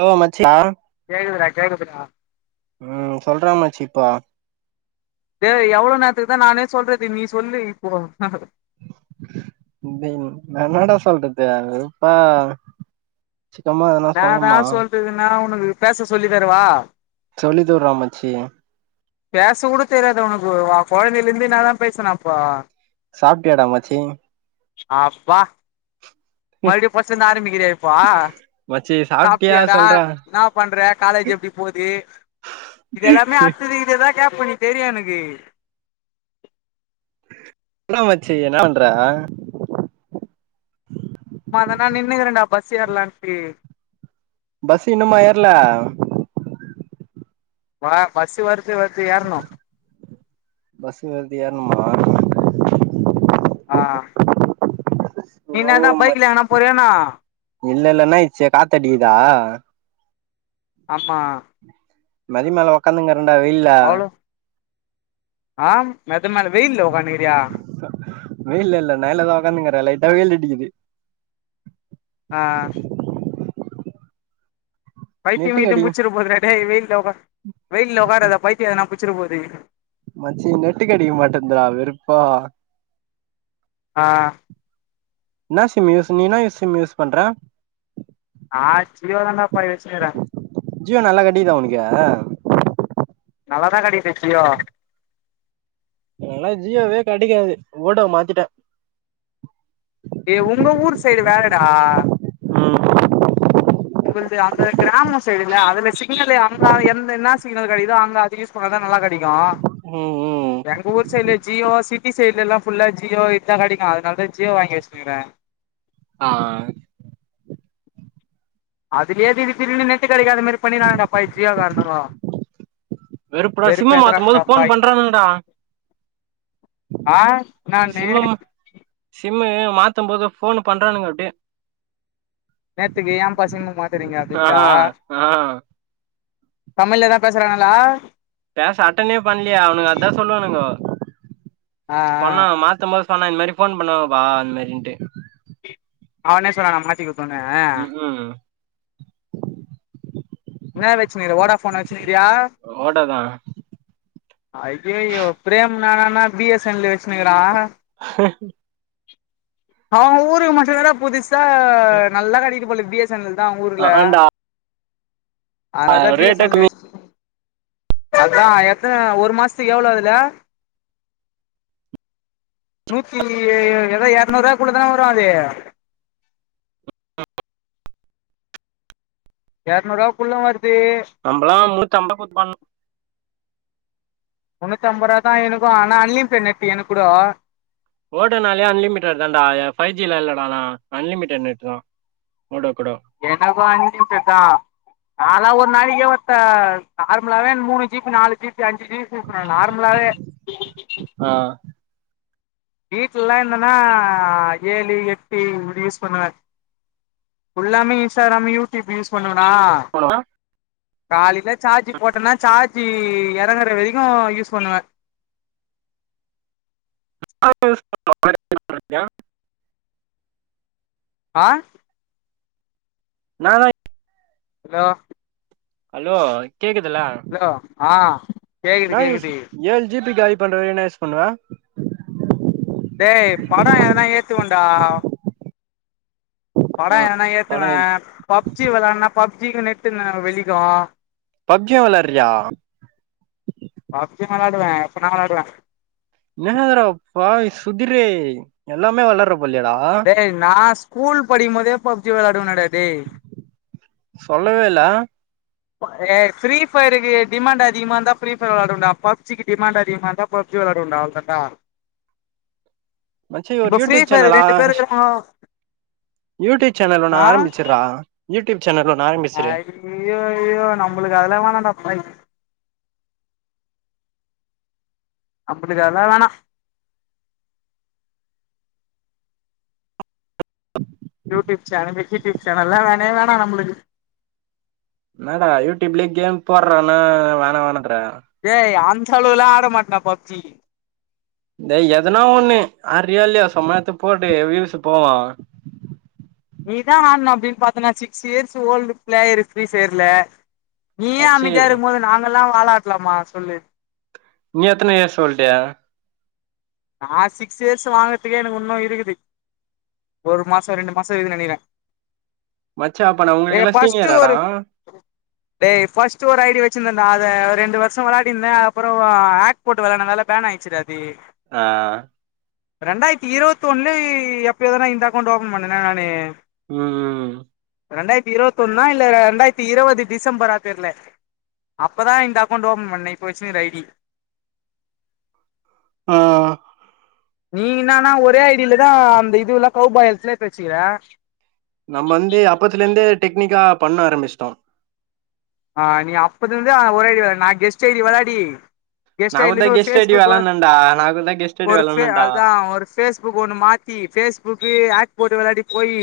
hello மச்சியா கேக்குதுடா கேக்குதுடா ம் சொல்றா மச்சி இப்போ டேய் எவ்ளோ நேரத்துக்கு தா நானே சொல்றது நீ சொல்லு இப்போ அ டேய் நா என்னாட சொல்றது இப்ப சிக்கமா அதுலா நா தா சொல்றது நா உனக்கு பேச சொல்லி தரவா சொல்லி தருவா மச்சி பேச கூட தெரியாதா உனக்கு கொழந்தைல இருந்து என்னாத பேசன அப்போ சாப்டியாட மச்சி அப்பா மறுபுடியு ஃபஸ்ட்ல இருந்து ஆரம்பிக்கிறியா இப்போ மச்சி சாப்ட்டியா சாப்ட்டியடா சொல்றா என்னா பண்ற காலேஜ் எப்டி போது இதுல்லாமே அடுத்தது இதுதா கேப்ப எனக்கு தெரியு எனக்கு என்னாட மச்சி என்னா பண்ற சும்மாதாண்டா நின்னுக்குறண்டா பஸ் ஏரலான்ட்டு பஸ்ஸு இன்னுமா ஏர்ல போடா பஸ் வருது வருது எர்ணு பஸ்ஸு வருது ஏற்ணுமா ஆ நீ ஓ என்னாதா மச் பைக்ல எங்கன போறீயா என்னா இல்ல இல்ல என்னா ஆய்ர்ச்சு காத்தடிக்குதா ஆமா மதிமேல உக்காந்னுக்குறண்டா வெயில்ல ஆம் மேத்த மேல வெயில்ல உக்காந்னுக்குரியா வெளில இல்ல நெழ்லதா உக்காந்னுக்குறே லைட்டா வெயிலடிக்குது ஆ பைத்தியு நெட்டுக்கு கீத்தியு அடி புச்சிற போதுடா டேய் வெயில்ல ஒகா வெயில்ல ஒகாரதா பைத்தியோ அதனா புச்சிற போது மச்சி நெட்டு கெடைக்க மாட்டேந்துடா வெறுப்பா ஆ என்னா சிம் யூஸ் நீ எனா சிம் யூஸ் பண்ற நா ஜியோ தாண்டாப்பா வெச்சிகிறே ஜியோ நல்லா கடைகிதா உனக்கு நல்லதா கடைக்குது ஜியோ எனக்குலா ஜியோவே கடைக்காது ஓடோ மாத்திட்டே ஏ உங்க ஊர் சைடு வேறடா எங்களுது அந்த கிராமோ சைடுல அதுல சிக்னலு அங்க எந்த என்ன சிக்னல் கெடைக்குதோ அங்க அத் து யூஸ் பண்ணாதா நல்லா கெடைக்கு ம் ம் எங்க ஊர் சைட்ல ஜியோ சிட்டி சைட்லலா ஃபுல்லா ஜியோ இத்தா கெடைக்கு அதனாலதா ஜியோ வாங்கி வெச்சிட்ருக்கே ஆ அதுலயே திடீர் திடீருனு நெட்டு கடைக்காத மாரி பண்ணிறாங்க பை ஜியோ காரனுங்கோ வேற இப்ப நா சிம்மு மாத்தும்போது ஃபோன் பண்றானுங்கடா ஆ என்னானு சிம்மம் சிம்மு மாத்தும்போது ஃபோன் பண்றானுங்க அப்டியே நேத்துக்கு ஏம்பா சிம்மு மாத்துறீங்க ஆ அப்டின்டா ஆ தமிழ்லதா பேசறாங்கலா பேச அட்டனே பண்லயா அவுனுங்க அதா சொல்லுவானுங்கோ ஆ ஆ சொன்னா மாத்த மோ சொன்னா இந்த மாரி ஃபோன் பண்ணுவாங்க பா அந்த மாரின்ட்டு அவனே சொன்னானா மாத்தி குடுத்தோனே ம் ம் என்ன வெச்சுனுருக்க ஓடா ஃபோனா வெச்சுனுருக்கியா ஓடோதா ஐயய்யோ ப்ரேம் என்னடானா பி எஸ் என் எல் வெச்சுனுக்குறா அவுங்க ஊருக்கு மட்டு என்னடா புதுசா நல்லா கெடிக்கிது போலக்குது எஸ் என் எல் தா ஊர்ல ஆண்டா அதனால தான பி எஸ் ரேட்டே என் எல் கம்மி வச்சி அதா எத்தன ஒரு மாசத்துக்கு எவ்ளோ அதுல நூத்தி ஏதாே எரநூ ரூவா குள்ள தான வரு அது [inaudible] எரநூ ரூவாகுள்ள வருது நம்மளா முன்னித்அம்பதுக்கு போட்டுபாங்க முன்னூத்திஐம்பது ரூவா தா எனக்கு ஆனா அன்லிமிட்டெட் நெட் எனக் கூடோ ஓடோனாலே அன்லிமிட் தாடா ஃபைவ் ஜிலா இல்லடா நா அன்லிமிட்டடு நெட் தா ஓடோக்குடோ எனக்கு அன்லிமிட்டட் தா ஆனா நாளா ஒரு நாளைக்கே ஒருத்த நார்மலாவவே மூணு ஜி பி நாலு ஜி பி அஞ்சு ஜி யூஸ் பண்ணுவே நார்மலாவே ஆன் வீட்லலா இருந்தனா ஏழு எட்டு இப்டி யூஸ் பண்ணுவே ஃபுல்லாமே இன்ஸ்டாகிராமு யூடியூப் யூஸ் பண்ணுவனா ஹலோ காலில சார்ஜி போட்டனா சார்ஜி எறங்குற வரைக்கு யூஸ் பண்ணுவே [inaudible] யூஸ் பண்ணுவ இறங்குற வரிக்கு ஆ என்னதா ஹலோ ஹலோ கேக்குதுல ஹலோ ஆன் என்ன யூஸ் ஏழு ஜி பி காளி பண்ற அளவு என்ன யூஸ் பண்ணுவ டேய் படோ எதுனா ஏத்துவேண்டா படோ ம் எதுனா பண ஏத்துவே பப்ஜி விளயாடுனா பப்ஜிக்கு நெட்டு ந வெளிக்கு பப்ஜி விளயாட்றியா பப்ஜி விளயாடுவே எப்பனா விளாடுவே என்னடா பாவி சுகிரே எல்லாமே விளாடுற போலயே டா டேய் நா ஸ்கூல் படிக்கும் போதே பப்ஜி விளாடுவேனடா டேய் சொல்லவேல்ல ஏய் ஃப்ரீ ஃபயர்க்கு டிமாண்ட் அதிகமா இருந்தா ஃப்ரீ ஃபயர் விளாடுவே டா பப்ஜிக்கு டிமாண்ட் அதிகமா இருந்தா பப்ஜி விளாடுவே டா அவ்ளோ தான் டா மச்சி ஒரு இப்ப ஃப்ரீ யூடியூப் ஃபயர் சேனலா ரெண்டு பேரு இருக்குறாங்கோ யூடியூப் சேனல் ஒண்ணு ஆ ஆரம்பிச்சுறா யூடியூப் சேனல் ஒண்ணு ஆரம்பிச்சுரு ஐயயோ நம்மளுக்கு அதெல்லா வேணான்டாப்பா அப்டிதல்லா வேணா யூடியூப் சேனல் கியூடியூப் சேனல்லா வேணவே வேண நம்முளுக்கு என்னடா யூடூப்லயே கேம் போறன வேணா வேணாண்ற டேய் அந்த அளவுலாம் ஆட மாட்டேன்டா பப்ஜி டேய் எதனா ஒண்ணு அறியோ இல்லயோ சும்மா எத்து போட்டுட வியூஸ்ஸு போவுன் நீதான் ஆட்ணும் அப்டின்னு பாத்தனா six years old player free ஃப்யர்ல நீயே மச்சி அமதியா இருக்கும் போது நாங்க எல்லா வால் ஆட்டலாமா சொல்லு நீ எத்தன ஏ சொல்லிட்டியா நா சிக்ஸ் இயர்ஸ் வாங்கறதுக்கே எனக்கு இன்னு இருக்குது ஒரு மாசோ ரெண்டு மாசோ இருக்கு நெனக்கிறே மச்சா அப்பா நா உங்கக்கெல்லா சீனியராடா டேட் பஃபஸ்ட்டு ஒரு ஐ டி வச்சிருந்தேன்டா அத ரெண்டு வருஷ விளாடிருந்தே அப்பறோ ஆக்ட் போட்டு வில்லாதனால பேன் ஆயிச்சிடாது ஆ ரெண்டாயிரத்தி இருபத்தி ஒண்ணுல எப்யோ தான இந்த அக்கௌண்ட் ஓபன் பண்ணேனா நானு ம் ம் ரெண்டாயிரத்தி இருவத்தி ஒன்னா இல்ல ரெண்டாயிரத்தி இருவது டிசம்பரா தெர்ல அப்பதா இந்தா ஆக்கோண்டு ஓபன் பண்ணுனே இப்போ வச்சுகிற ஐ டி ஆ ஆ நீ நான்னா ஒரே ஐடியிலதா அந்த இதுல்லா கவு பாயல்ஸ்ல வச்சுக்கிற நம்ம வந்து அப்பத்துலருந்தே டெக்னிக்கா பண்ண ஆரம்பிச்சிட்டோ ஆ நீ அப்போதுருந்து ஓரையடி நா கெஸ்ட்ய ஐ டி விளாடி நா ஹெஸ்ட் ஐ டி கூடதா இலந்து ஒரு கெஸ்ட் ஐடி பேஸ்புக் வெளாட்னேன்டா நா கூடதா கெஸ்ட் ஐடி ஒரு வெளாட்னேன்டா அதா ஒரு பேஸ்புக் ஒண்ணு மாத்தி பேஸ்புக் ஆக் போட்டு விளாயாடி போய்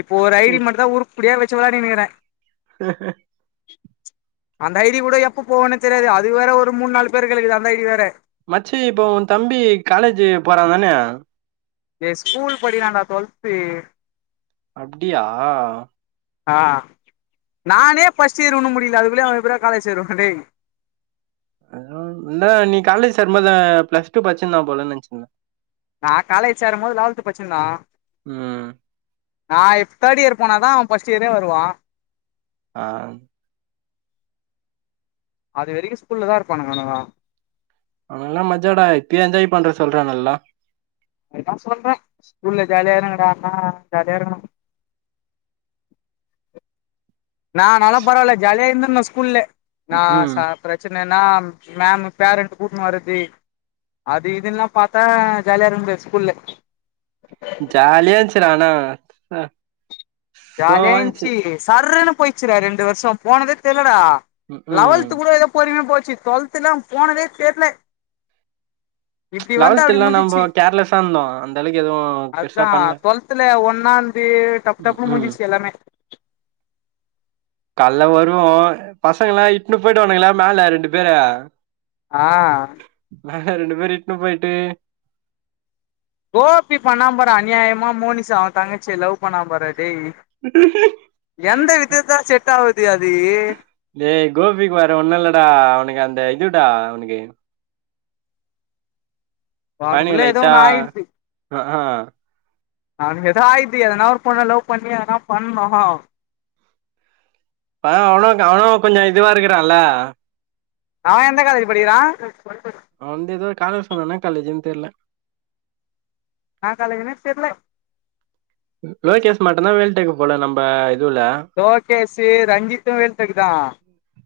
இப்போ ஒரு ஐ டி மட்டுந்தா உருப்படியா வச்சி விளாடினுக்கிறே அந்த ஐ டி கூட எப்ப போனே தெரியாது அது வேற ஒரு மூணு நாலு பேர் கிக்குது அந்த ஐ டி வேற மச்சி இப்போ உ தம்பி காலேஜ் போறா தானே ஏ ஸ்கூல் படிக்கிறாண்டா டுவல்த்து அப்டியா ஆ நானே ஃபர்ஸ்ட் இயர் ஒனு முடில அதுள்ளயே அவ காலேஜ் செருவா டேய் அத இந்த நீ காலேஜ் சர்மத ப்ளஸ் டூ பச்சிருந்தா போல நெனச்சிருந்தே நா காலேஜ் சேரும் போது லெவல்த் பச்சிருந்த ம் நா தேர்ட் இயர் போனா தா அவ ஃர்ஸ்ட் இயரே வருவா ஆ அது வெறிக்கி ஸ்கூல்ல தா இருப்பானங்க அவுனுங்க அவனல்லா மஜடா எப்பயே என்ஜாய் பண்ற சொல்றே நல்லா அதுதா சொல்றே ஸ்கூல்ல ஜாலியா இருங்கடா அம்மா ஜாலியா இருக்கணும நா நல்லா பரவால்ல ஜாலியா இருந்தந்தே ஸ்கூல்ல நா ம் சார் பிரச்சன்னா மேம் பேரண்ட் கூட்னு வரது அது இதுன்ல்லா பாத்தா ஜாலியா இருக்க முடியாது ஸ்கூல்ல ஜாலியனுச்சிரானா ஜாலியா இந்துச்சு சர்ன்னு போயிச்சுற ரெண்டு வருசோ போனதே தெர்லடா ம் லெவல்த் கூட எதோ பொருமயா போச்சு டுவெல்த் எல்லா போனதே தெர்ல இப்டி வந்து அப்டி லெவல்த்ல்லா நம்ம முடிஞ்சுச்சு கேர்லெஸ்ஸா இருந்தோ அந்த அளவுக்கு எதுவு பெருசா அதுதா பண்ல டுவல்தல ஒன்னாந்து ம் தப்பு ம் முடிஞ்சுச்சு எல்லாமே கால்ல வருவோ பசங்களா இட்னு போயிட்டு வனுங்களா மேல ரெண்டு பேரு ஆ ஆ ரெண்டு பேர் இட்டனு போயிட்டு கோபி பண்ணா பாரு அநியாயமா மோனிச அவ தங்கச்சி லவ் பண்ண பாருடா டேய் எந்த விதத்தா செட் ஆகுது அது லேய் கோபிக்கு வேற ஒன்னு இல்லடா அவ்னுக் அந்த இதுடா அவ்னுக்கு பையனுக்கு பானுக்குள்ள எதோ லைட்டா ஒன்னு ஆயிட்ச்சு ஆ ஆ அவ்னுக் எதோ ஒன்னு ஆயிட்த்து எதனா ஒரு பொண்ண லவ் பண்ணி எதனா பண்ணு அ அவுனக் அவனு கொஞ்ச இதுவா இருக்குறால்ல அவ எந்த காலேஜ் படிக்கிறா அவ் வந்த இதோ காலே சொன்னா இன்னா காலேஜின் தெர்ல நா காலேஜின்னே தெர்ல லோகேஸ் மட்டுந்தா வேல் டெக்கு போல நம்ம இதுவுல லோகேசு ரஞ்சித்து வேல் டெக்கு தா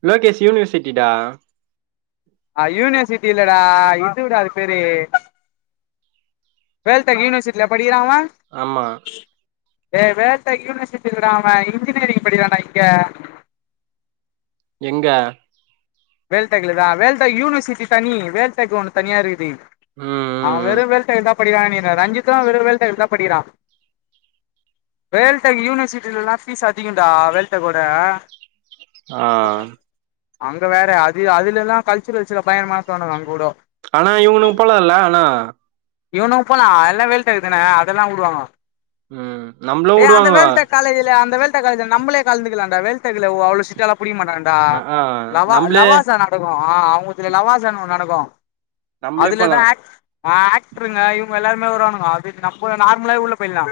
லோகேஸ் யூனிவர்சிட்டிடா அ யனிவர்சிட்டி இல்லடா இதுவ் டா அது பேரு வேல் டேக் யனிவர்சிட்ல்யா படிக்கிறா அவ ஆமா ஏ வேல் யூனிவர்சிட்டி இல்லடா அவ இன்ஜினியரிங் படிக்றான்டா இங்க எங்க வேல் டேக்லதா வேல் டடெக் யூனிவர்சிட்டி தனி வேல் டெக் ஒன்னு தனியா இருக்குது ம் அவ ம் வெறு ம் வேல் டெக்ல் தா படிக்குறா நெனக்கிற ரஞ்சித்து வெறு வேல் டெக் தா படிக்கிறா வேல் டெக் யூனிவர்சிட்டிலல்லா ஃபீஸ் அதிகொன்டா வேல் டெக் ஒட ஆ இது வேற அது அதுலல்லா கல்ச்சுரல்ஸுல பயங்றமாத்துவானுங் அங் கூடோ ஆனா இவ்ங்னுங் போலால்ல அனா இவுனுங் போலா எல்லா வேல் டெக் தான அதல்லா உடுவாங்க ம் நம்ப்ளு ஏ அந்த வேல் டெக் காலேஜில அந்த வேல் டெக் காலேஜில நம்பலே கந்துக்குலான்டா வேல் டெக்குல ஒ அவ்ளோ சிட்டாலா புடிக்மாட்டாங் டா ஆ ஆ லவா நம்ளே லவாசா நட் நடக்கு அ அவுங்குல்துல லவாசான் ஒன் நடக்கு நம்ளே போலா அதுலதோ ஆட் அ ஆக்ட்ருங்க இவுங்க எல்லாருமே வர்வானுங்க அது நம்புல நார்மலாவே உள்ள போயில்லா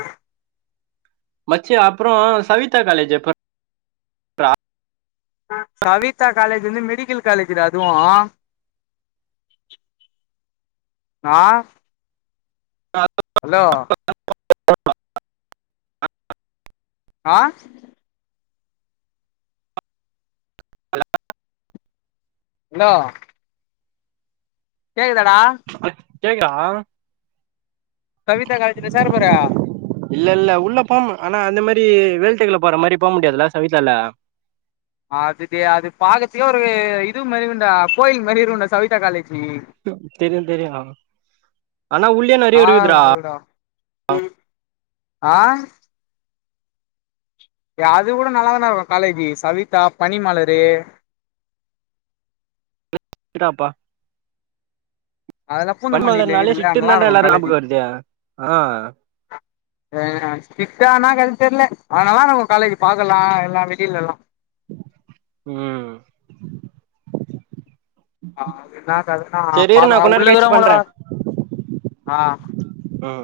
மச்சி அப்றோ சவிதா காலேஜ் எப்பர் கவிதா காலேஜ் வந்து மெடிக்கில் காலேஜ்றா அதுவு ஆ [inaudible] அலோ ஆ ல்லோ கேக்குதடா அக் கேக்தா சவிதா காலஜில்ல சேர போற இல்ல இல்ல உள்ள போம் அனா அந்த மரி வேல் டெக்குல போற மரி போம் முடியாதுல்ல சவிதால அது டே அது பக்கத்துக்கே ஒரு இது மேரு இக்குன்டா கோயில் மரி இருக்குன்டா சவிதா காலேஜி தெரியு தெரியு ஆனா உள்ளயு நறைய நல்லாதா இருக்குதுடா இருக்கு அது கூட ஆ ஏ அது கூட நல்லாதான்டா இருக்கு காலேஜி சவிதா பனிமலரு இதாப்பா அதெல்லா பன்மலர் பூந்தமல்லில நாலே இருக்குதுல்ல நல்லா ஷிட்டுன்தான்டா இருக்கு எல்லாரு காலேஜி ஞாபக வருது அ ஆ ஸ்ரிட்டானா எனக்கு அது தெரியல அதனாலா நம்ம காலேஜ் பாக்கலா எல்லா வெளில எல்லா ம் ஆ என்னதுனா செரி இரு நா பாத்த கொஞ் நேரோ கழிச்சு உள்ளக்கறங்ள பண்றே ஆ ம்